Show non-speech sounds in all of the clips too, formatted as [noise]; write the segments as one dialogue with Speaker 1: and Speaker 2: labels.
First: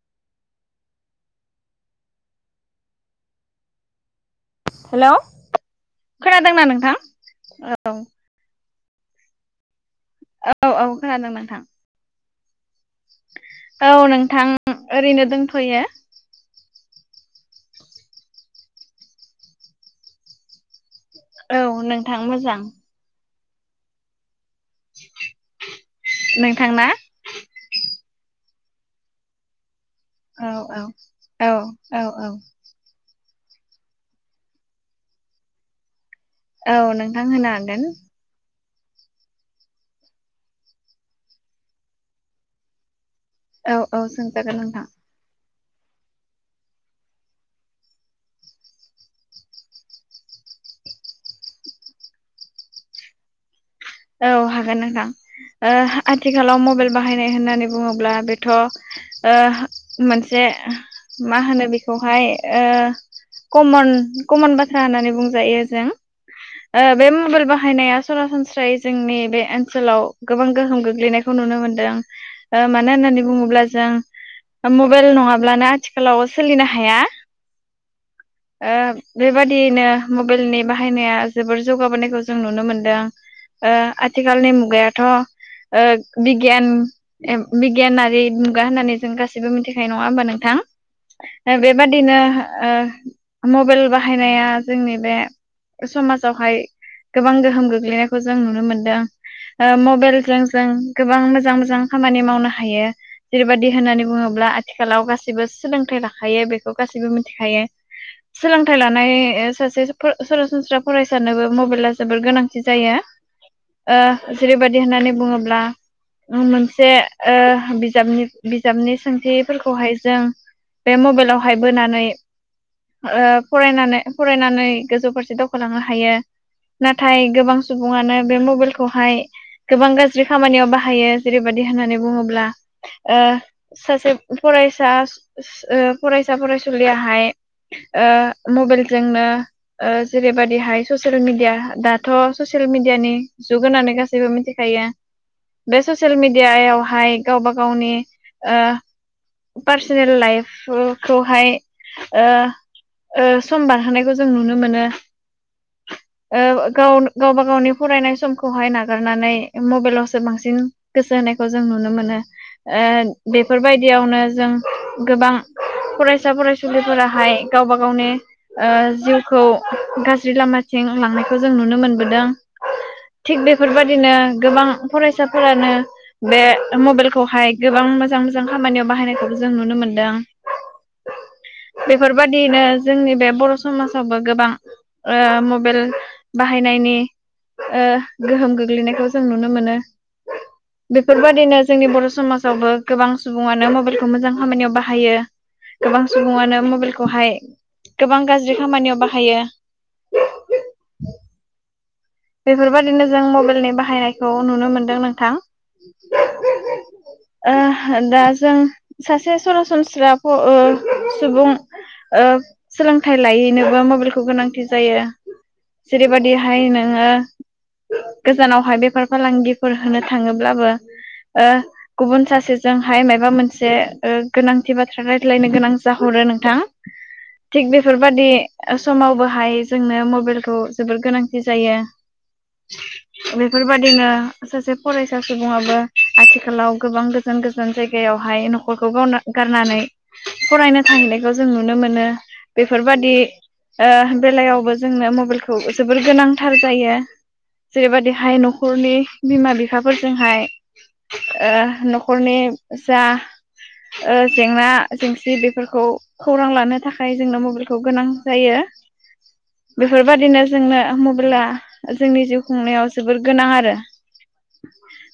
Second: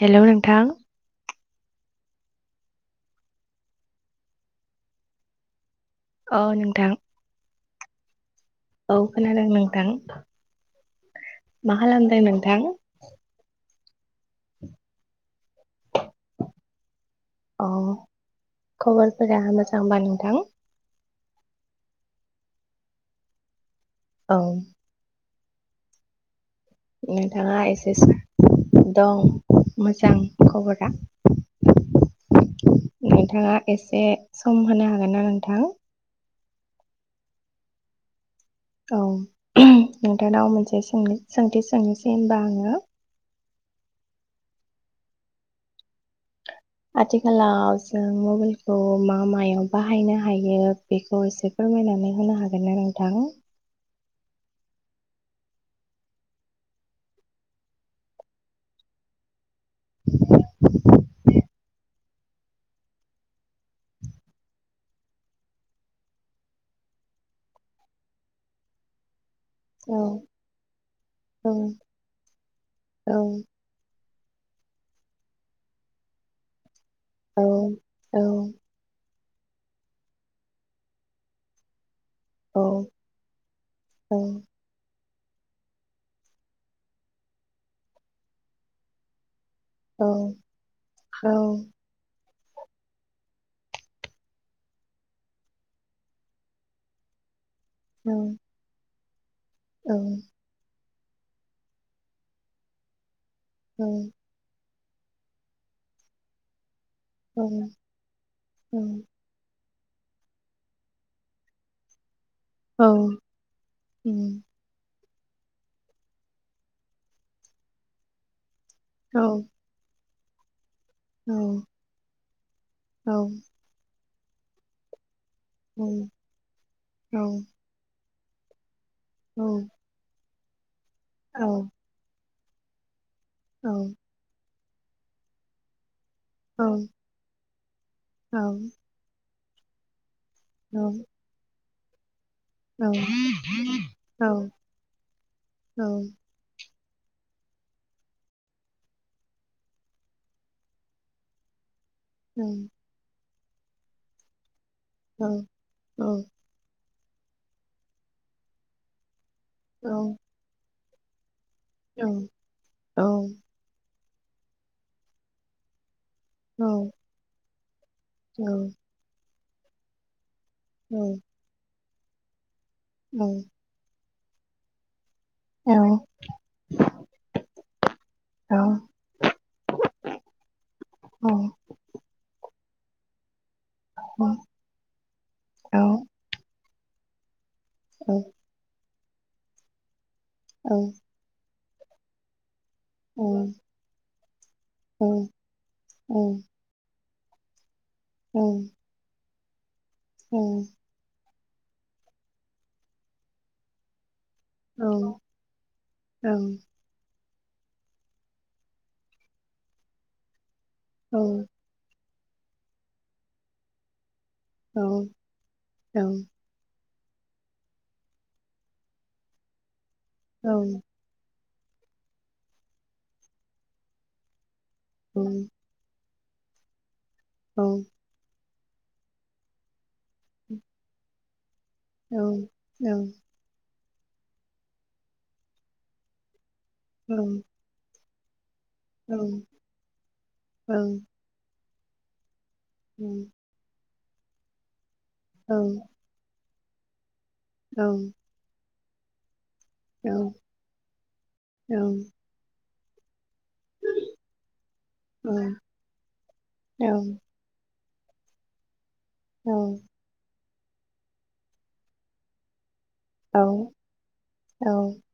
Speaker 1: हेल' नोंथां
Speaker 2: हेल' खोनादोंना नोंथां ओ औ
Speaker 1: औ खोनादों नोंथां
Speaker 2: औ औ खोनादों नोंथां
Speaker 1: मा खालामदों नोंथां
Speaker 2: औ नोंथां ओरैनो दोंथ'
Speaker 1: औ खबरफोरा मोजांबा नोंथां
Speaker 2: औ नोंथां मोजां
Speaker 1: औ
Speaker 2: नों
Speaker 1: नोंथाङा एसे सम दं मोजां
Speaker 2: औ औ
Speaker 1: खबरा
Speaker 2: औ औ औ
Speaker 1: नोंथाङा एसे सम होनो हागोन ना नोंथां
Speaker 2: औ नोंथां होनो हागोन
Speaker 1: औ नोंथांनाव मोनसे सों सोंथि सोंनोसै होनबा आङो
Speaker 2: औ औ सोंजागोन नोंथां
Speaker 1: आथिखालाव जों मबाइलखौ मा मायाव बाहायनो हायो बेखौ एसे फोरमायनानै होनो हागोन ना नोंथां
Speaker 2: औ हागोन नोंथां ओ आथिखालाव मबाइल बाहायनाय होननानै बुङोब्ला बेथ' ओ मोनसे मा होनो बेख खौहाय ओ कमन कमन बाथ्रा होननानै बुंजायो जों बे ओ मबाइल बाहायनाया सरासनस्रायै जोंनि बे ओनसोलाव गोबां गोहोम गोग्लैनायखौ
Speaker 1: नोंथां औ
Speaker 2: नुनो मोनदों ओ मानो होननानै बुङोब्ला जों मबाइल नङाब्लानो आथिखालाव सोलिनो हाया
Speaker 1: औ औ
Speaker 2: ओ बेबादियैनो मबाइलनि बाहायनाया जोबोर जौगाबोनायखौ जों
Speaker 1: औ
Speaker 2: नुनो मोनदों ओ
Speaker 1: औ
Speaker 2: आथिखालनि मुगाया थ' ओ बिगियान एब बिगियानारि मुगा होननानै जों गासै जेबो मिथिखायो नङा होमबा नोंथां बेबादिनो ओ मबाइल बाहायनाया जोंनि बे समाजावहाय गोबां गोहोम गो खौ जों नुनो मोनदों ओ मबाइल जों गोबां मोजां मोजां खामानि मावनो हायो जेरैबायदि होननानै बुङोब्ला आथ आथिखालाव गासैबो सोलोंथाइ लाखायो बे गासैबो मिथिखायो सोलोंथाइ लानाय ओ सास जे फो सरासनस्रा फरायसनोबो मबाइला जोबोर गोनां बिदि जायो ओ जेरैबायदि होननानै बुङोब्ला मोनसे ओ बिजाबनि बिजाबनि सोंथिफोरखौहाय जों बे मबाइलावहाय बोनानै ओ फरायनानै फरायनानै गोजौ फारसे दावखोलांनो हायो नाथाय गोबां बुङानो बे मबाइलखौ हाय गोबां गाज्रि खामानियाव बाहाय हायो जेरैबायदि होननानै बुङोब्ला [inaudible] ओ सासे फरायसा ओ फरायसा फरायसुलियाहाय ओ मबाइलजोंनो ओ जेरैबादिहाय ससियेल मिडिया दाथ' ससियेल मिडियानि जुग होननानै गासैबो मिथिखायो बे ससियेल मिडियायाव हाय गावबा गावनि ओ पार्सनेल लाइफखौहाय ओ ओ सम बारहोनायखौ जों नुनो मोनो आ गाव गावबा गावनि फरायनाय समखौहाय नागारनानै मबाइलावसो बांसिन गोसो होनाय़ खौ जों नुनो मोनो ओ बेफोरबायदि आवनो जों गोबां फरायसा फरायसा फरायसुलिफोराहाय गावबा गावनि ओ जिउ खौ गाज्रि ज्रि लामाथिं लांनायखौ जों नुनो मोनबोदों दों थिग बेफोरबादिनो गोबां फरायसा साफोरानो बे मबाइलखौहाय गोबां मोजां मोजां खामानियाव बाहायनायखौबो जों नुनो मोनदों बेफोरबायदियैनो जोंनि बे बर' समाजावबो गोबां ओ मबाइल बाहाय बाहायनायनि ओ गोहोम गोग्लैनायखौ जों नुनो मोनो। बेफोरबादिनो जोंनि बर' समाजावबो गोबां सुबुङानो मबाइलखौ मोजां खामानियाव बाहायो गोबां सुबुङानो मबाइलखौ हाय गोबां गाज्रि खामानियाव बाहायो।
Speaker 1: औ
Speaker 2: बेफोरबायाददिनो जों मबाइलनि बाहायनाय खौ नुनो मोनदों नोंथां। ओ दा जों सासे सरासनस्रा फ ओ सुबुं ओ सोलोंथाइ लायैनोबो माबोरै गोनांथि जायो जेरैबायदिहायनो ओ गोजानावहाय बेफार फालांगिफोर होनो थाङोब्लाबो
Speaker 1: मबाइलखौ
Speaker 2: ओ गुबुन सासेजोंहाय मायोबा मोनसे गोनां दि बाथ्राायज्लायनो गोनां जा हरो नोंथां थिग बेफोरबादि समावबोहाय जोंनो मबाइलखौ जबोद गोनांथि जायो
Speaker 1: जों
Speaker 2: बेफोर बाददिनो सासे फरायसा सुबुंआबो आथिखालाव गोबां गोजोन गोजान जाय गायाव हाय नखरखौ गाव गारनानै फरायनो थाहैनायखौ जों नु नुनो मोनो बेफोरबादि ओ बेलायावबो जोंनो मबाइल खौ जोबोर गोनां थार जायो जेरबादिहाय नख नि बिमा बि फिसाफोरजोंहाय ओ न'खरनि जा ओ जेंना जेंसि बेफोरखौ खौरां लानो थाखाय जोंनो मबिल खौ गोनां जायो बेफोरबादिनो जोंनो ओ होमब्ला जोंनि जिउ खुंनायाव जोबोर गोनां आरो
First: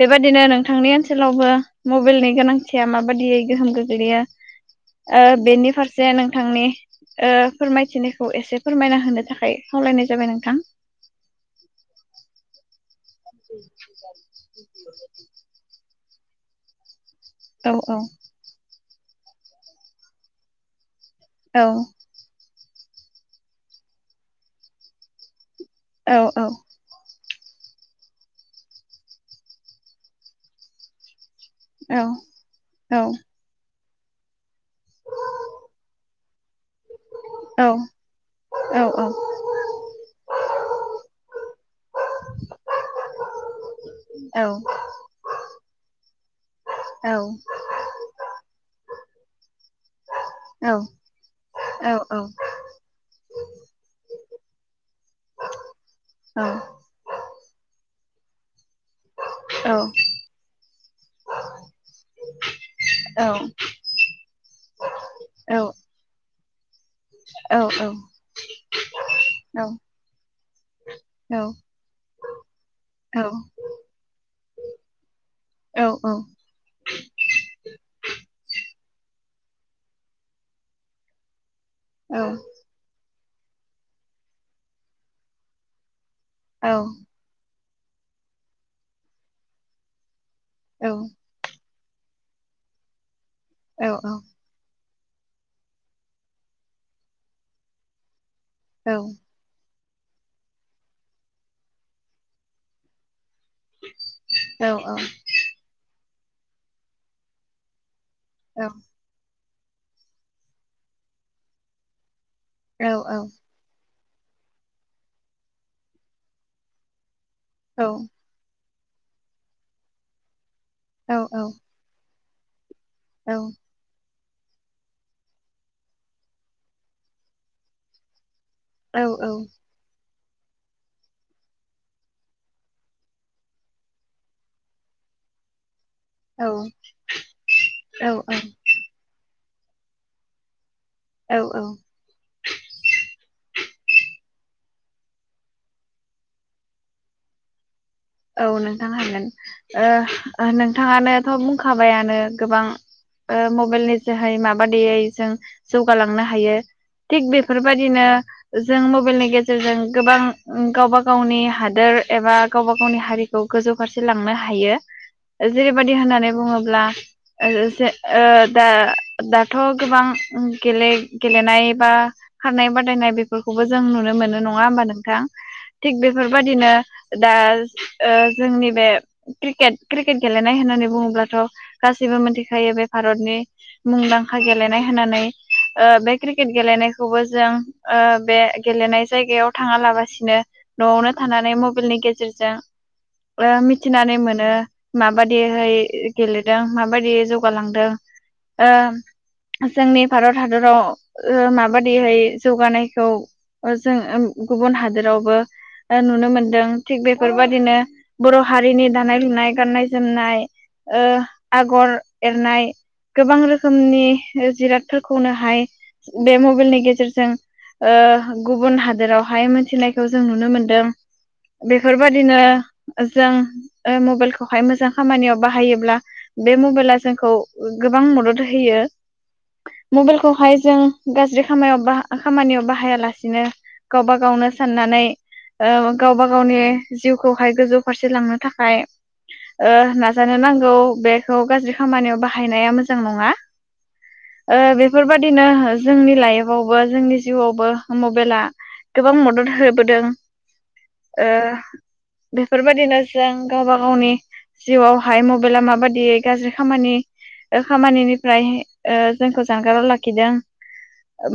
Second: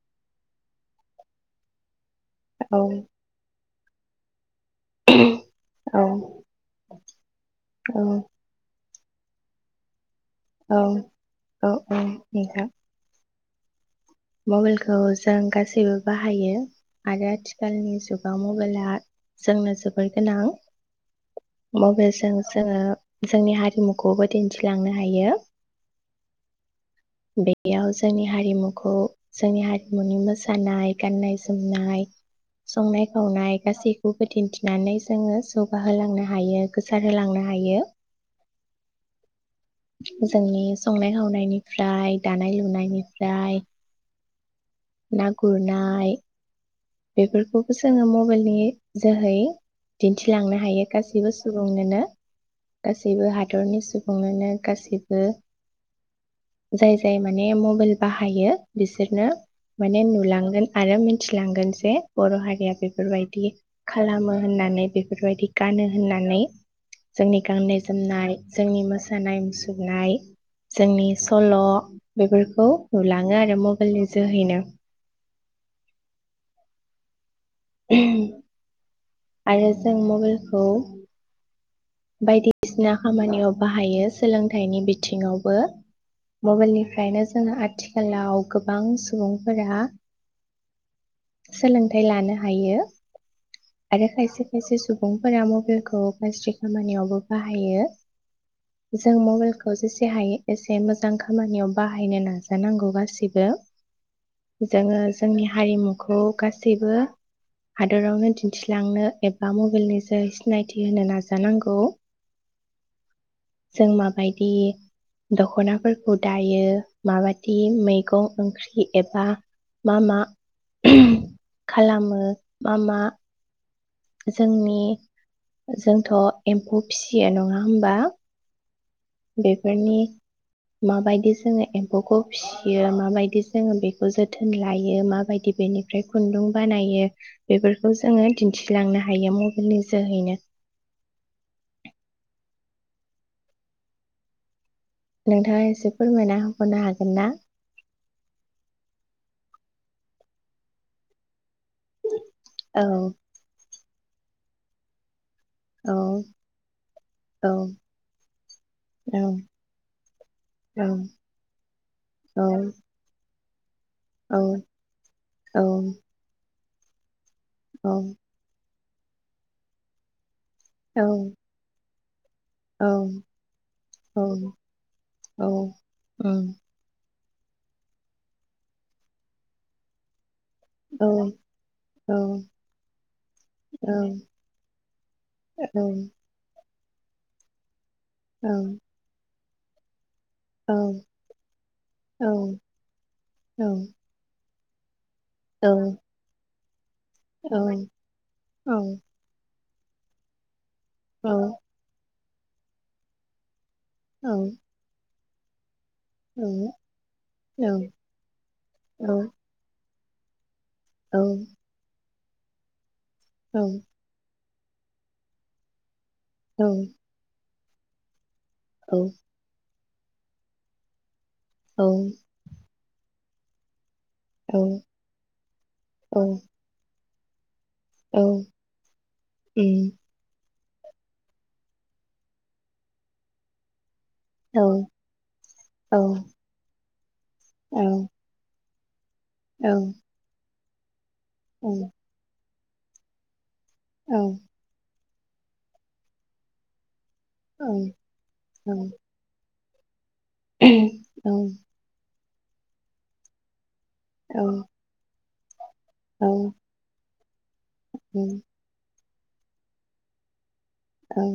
Speaker 2: बेबायदिनो नों थांनि ओनसोलावबो मबा मबाइलनि गोनांथिया माबादियै गोहोम गो [unintelligible] ओ बेनि फारसे नोंथांनि ओ फोरमायथिनायखौ एसे फोरमायना हो होनो थाखाय खावलायनाय जाबाय नोंथां
Speaker 1: औ औ उम [unintelligible]
Speaker 2: [inaudible] [inaudible]
Speaker 1: जों गासैबो बाहायो। आरो
Speaker 2: औ
Speaker 1: आथिखालनि जुगाव मबाइला जोंनो जोबोर गोनां
Speaker 2: औ
Speaker 1: मबेलजों जोङो जोंनि हारिमुखौबो दिन्थिलांनो हायो।
Speaker 2: औ औ।
Speaker 1: बेयाव जोंनि हारिमुखौ। जोंनि हारिमुनि मोसानाय गान्नायनाय
Speaker 2: औ
Speaker 1: जोमनाय संनाय-खावनाय गासि दिन्थिनानै जोङो जौगाहोलांनो हायो। सार होलांनो
Speaker 2: औ
Speaker 1: हायो।
Speaker 2: औ
Speaker 1: जोंनि संनाय खावनायनिफ्राय दानाय-लुनायनिफ्राय
Speaker 2: औ।
Speaker 1: ना गुरनाय बेफोरखौबो जोङो मबाइलनि जोहै दिन्थिलांनो
Speaker 2: औ
Speaker 1: हायो गासैबो
Speaker 2: औ
Speaker 1: सुबुंनोनो गासैबो हादरनि सुबुंआनो गासैबो जाय जाय माने मबाइल बाहायो बिसोरनो
Speaker 2: औ
Speaker 1: माने नुलांगोन आरो मिथिलांगोन जे बर' हारिया बेफोरबायदि खालामो होननानै बेफोरबायदि गानो होननानै। जोंनि
Speaker 2: औ
Speaker 1: गाननाय
Speaker 2: औ
Speaker 1: जोमनाय जोंनि मोसानाय
Speaker 2: औ
Speaker 1: मुसुरनाय जोंनि
Speaker 2: औ
Speaker 1: सल' बेफोरखौ
Speaker 2: औ
Speaker 1: नुलाङो आरो मबाइलनि जोहैनो।
Speaker 2: औ औ।
Speaker 1: [inaudible] आरो जों मबाइलखौ
Speaker 2: औ
Speaker 1: बायदिसिना खामानियाव बाहायो सोलोंथाइनि बिथिङावबो
Speaker 2: औ
Speaker 1: मबाइल निफ्रायनो जोङो आथिखालाव गोबां सुबुंफोरा
Speaker 2: औ।
Speaker 1: सोलोंथाइ लानो हायो।
Speaker 2: औ
Speaker 1: आरो
Speaker 2: औ
Speaker 1: खायसे खायसे सु फोरा मबेलखौ खामानियावबो बाहायो जों मबाइलखौ खौ जेसे हायो एसे मोजां खामानियाव बाहायनो नाजानांगौ गासिबो
Speaker 2: औ
Speaker 1: जोङो जोंनि हारिमुखौ खौ गासैबो हादोरावनो
Speaker 2: औ
Speaker 1: दिन्थिलांनो एब बा मबाइलनि जो सिनायथि होनो नाज जानांगौ
Speaker 2: औ औ
Speaker 1: जों माबायदि दखनाफोरखौ दायो माबाय दि मैगं ओंख्रि एबा मा मा खालामो मामा जोंनि जोंथ' एम्फौ फिसियो नङा होमबा? बेफोरनि माबायदि जोङो एम्फौखौ फियो माबायदि जोङो बेखौ जोथोन लायो माबायदि बेनि ओमफ्राय खुन्दुं बानायो बेफोरखौ
Speaker 2: औ
Speaker 1: जोङो दिन्थिलांनो हायो। नि जाहैनो
Speaker 2: औ औ
Speaker 1: नोंथाङा एसे फोरमायना हरनो हागोन ना?
Speaker 2: औ नोंथां हागोन ओ नोंथाङानोथ' बुं खाबायनो गोबां
Speaker 1: औ
Speaker 2: ओ मबेल जोहाय माबादेहाय जों
Speaker 1: औ
Speaker 2: जौगालांनो हायो थिग
Speaker 1: औ
Speaker 2: बेफोरबायदिनो जों मबाइलनि
Speaker 1: औ
Speaker 2: गेजेरजों गोबां
Speaker 1: औ
Speaker 2: गावबा गावनि हादोर एबा गावबा गाव हारिखौ गोजौ फारसे लांनो
Speaker 1: औ
Speaker 2: हायो
Speaker 1: औ
Speaker 2: जेरैबायदि होननानै बुङो ब्ला ओ
Speaker 1: औ
Speaker 2: [unintelligible] दा दाथ' गोबां उम गेले गेलेनाय बा खारनाय बादायनाय बेफोरखौबो जों नुनो
Speaker 1: औ
Speaker 2: मोनो नङा होमबा नोंथां
Speaker 1: औ
Speaker 2: थिग
Speaker 1: उम
Speaker 2: बेफोरबायदिनो दाल ओ जोंनि बे क्रिकेट क्रिकेट गेलेनाय होननानै
Speaker 1: औ
Speaker 2: बुङोब्लाथ'
Speaker 1: औ
Speaker 2: गासैबो मिथिखायो बे भारतनि
Speaker 1: औ
Speaker 2: मुंदांखा गेलेनाय होननानै
Speaker 1: औ
Speaker 2: ओ बे क्रिकेट गेलेनाय खौबो जों ओ बे
Speaker 1: औ
Speaker 2: गेलेनाय जायगायाव थाङालाबासि नो न'आवनो थानानै मबाइलनि गेजेरजों
Speaker 1: औ
Speaker 2: मिथिनानै मोन नो माबादिहाय गेल दों माबायदि जौगालांदों ओ जोंनि भारत हादराव ओ
Speaker 1: औ
Speaker 2: माबादि हाय जौगानायखौ ओ जों
Speaker 1: औ
Speaker 2: गुबुन हादोरावबो [inaudible] ओ नुनो मोन्दों थिग बेफोरबादि नो बर' हारिनि दानाय लुनाय गान गाननाय जोमनाय ओ आगर एरनाय गोबां रोखोमनि जिरादफोरखौनो हाय बे मबाइलनि गेजेरजों ओ गुबुन हादोरावहाय मिथिनाय खौ जों नुनो मोनदों
Speaker 1: औ
Speaker 2: ओ‌ जों ओ मबाइलखौहाय मोजां खामानियाव बाहायोब्ला बे मबाइला जोंखौ गोबां मदद होयो मबाइलखौहाय जों गाज्रि खाम खामानियाव बाहायालासिनो गावबा गावनो साननानै ओ गावबा गावनि जिउखौहाय गोजौ फारसे लांनो थाखाय ओ नाजानो नां गौ बे थ गाज्रि खामानियाव बाहा बाहायनाया मोजां नङा ओ बेफोरबायदिनो जोंनि लाइफआवबो जोंनि जिउआवबो मबाइला गोबां मदद हो बोदों
Speaker 1: औ
Speaker 2: बेफोरबायदिनो जों गावबा गावनि जिउआव हाय म [unintelligible] बादियै गाज्रि खामानि ओ खामानिनिफ्राय ओ जोंखौ जानगाराव लाखिदों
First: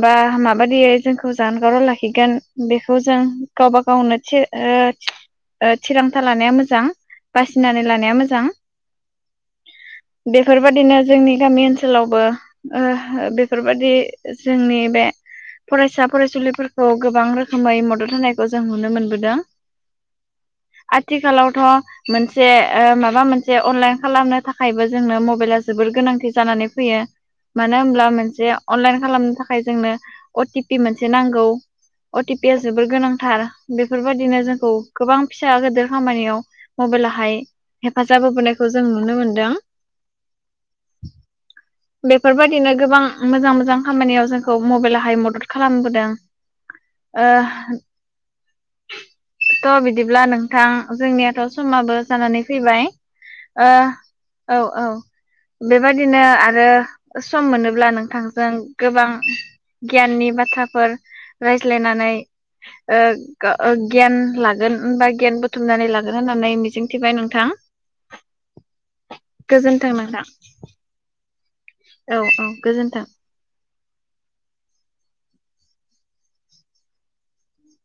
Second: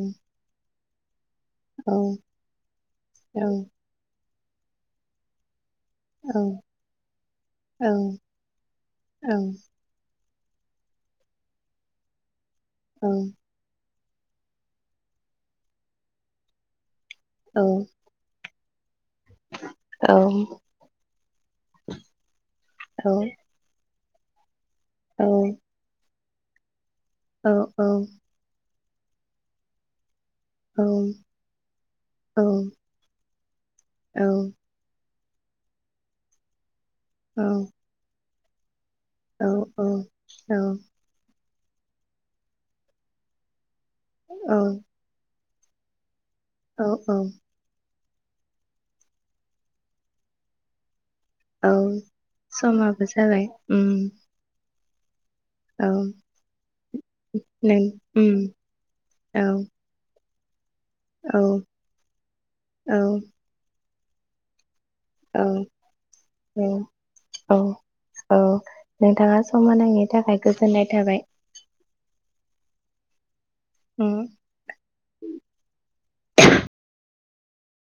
Speaker 2: बा माबादियै खौ जानगाराव लाखिगोन बेखौ जों गावबा गावनो थि ओ ओ थिरांथा लानाया मोजां बासिनानै लानाया मोजां बेफोरबादिनो जोंनि गामि ओनसोलावबो ओ हो बेफोरबादि जोंनि बे फरायसा फरायसुलिफोरखौ गोबां रोखोमै मदद होनायखौ जों नुनो मोनबो दों आथिखालावथ' मोनसे ओ माबा मोनसे अनलाइन खालामनो थाखा थाखायबो जोंनो मबाइला जोबोर गोनांथि जानानै फैयो मानो होमब्ला मोनसे अनलाइन खालामनो थाखाय जोंनो अ टि पि मोनसे नांगौ अटि पिया जोबोर गोनांथार बेफोरबादिनो जोंखौ गोबां फिसा गेदेर खामानियाव मबाइलाहाय हेफाजाब होबोनाय जों नुनो मोनदों बेफोर बायदिनो गोबां मोजां मोजां खामानियाव जोंखौ मबाइलाहाय मदद खालामबोदों ओ थ' बिदिब्ला नोंथां जोंनियाथ'
Speaker 1: औ
Speaker 2: समाबो जानानै फैबाय
Speaker 1: समाबो जाबाय
Speaker 2: ओ
Speaker 1: उम
Speaker 2: औ औ
Speaker 1: औ
Speaker 2: बेबायदिनो आरो सम
Speaker 1: नों
Speaker 2: मोनोब्ला
Speaker 1: उम
Speaker 2: नोंथांजों गोबां
Speaker 1: औ
Speaker 2: गियाननि बाथ फोर
Speaker 1: औ
Speaker 2: रायज्लायनानै ओ ओ गियान ला होमबा गियान
Speaker 1: औ
Speaker 2: बुथुमनानै लागोन होननानै
Speaker 1: औ
Speaker 2: मिजिंथिबाय नोंथां
Speaker 1: औ औ नोंथाङा सम
Speaker 2: गोजोनथों
Speaker 1: होनायनि
Speaker 2: नोंथां।
Speaker 1: थाखाय गोजोननाय थाबाय
Speaker 2: औ औ गोजोन्थों।
Speaker 1: ओं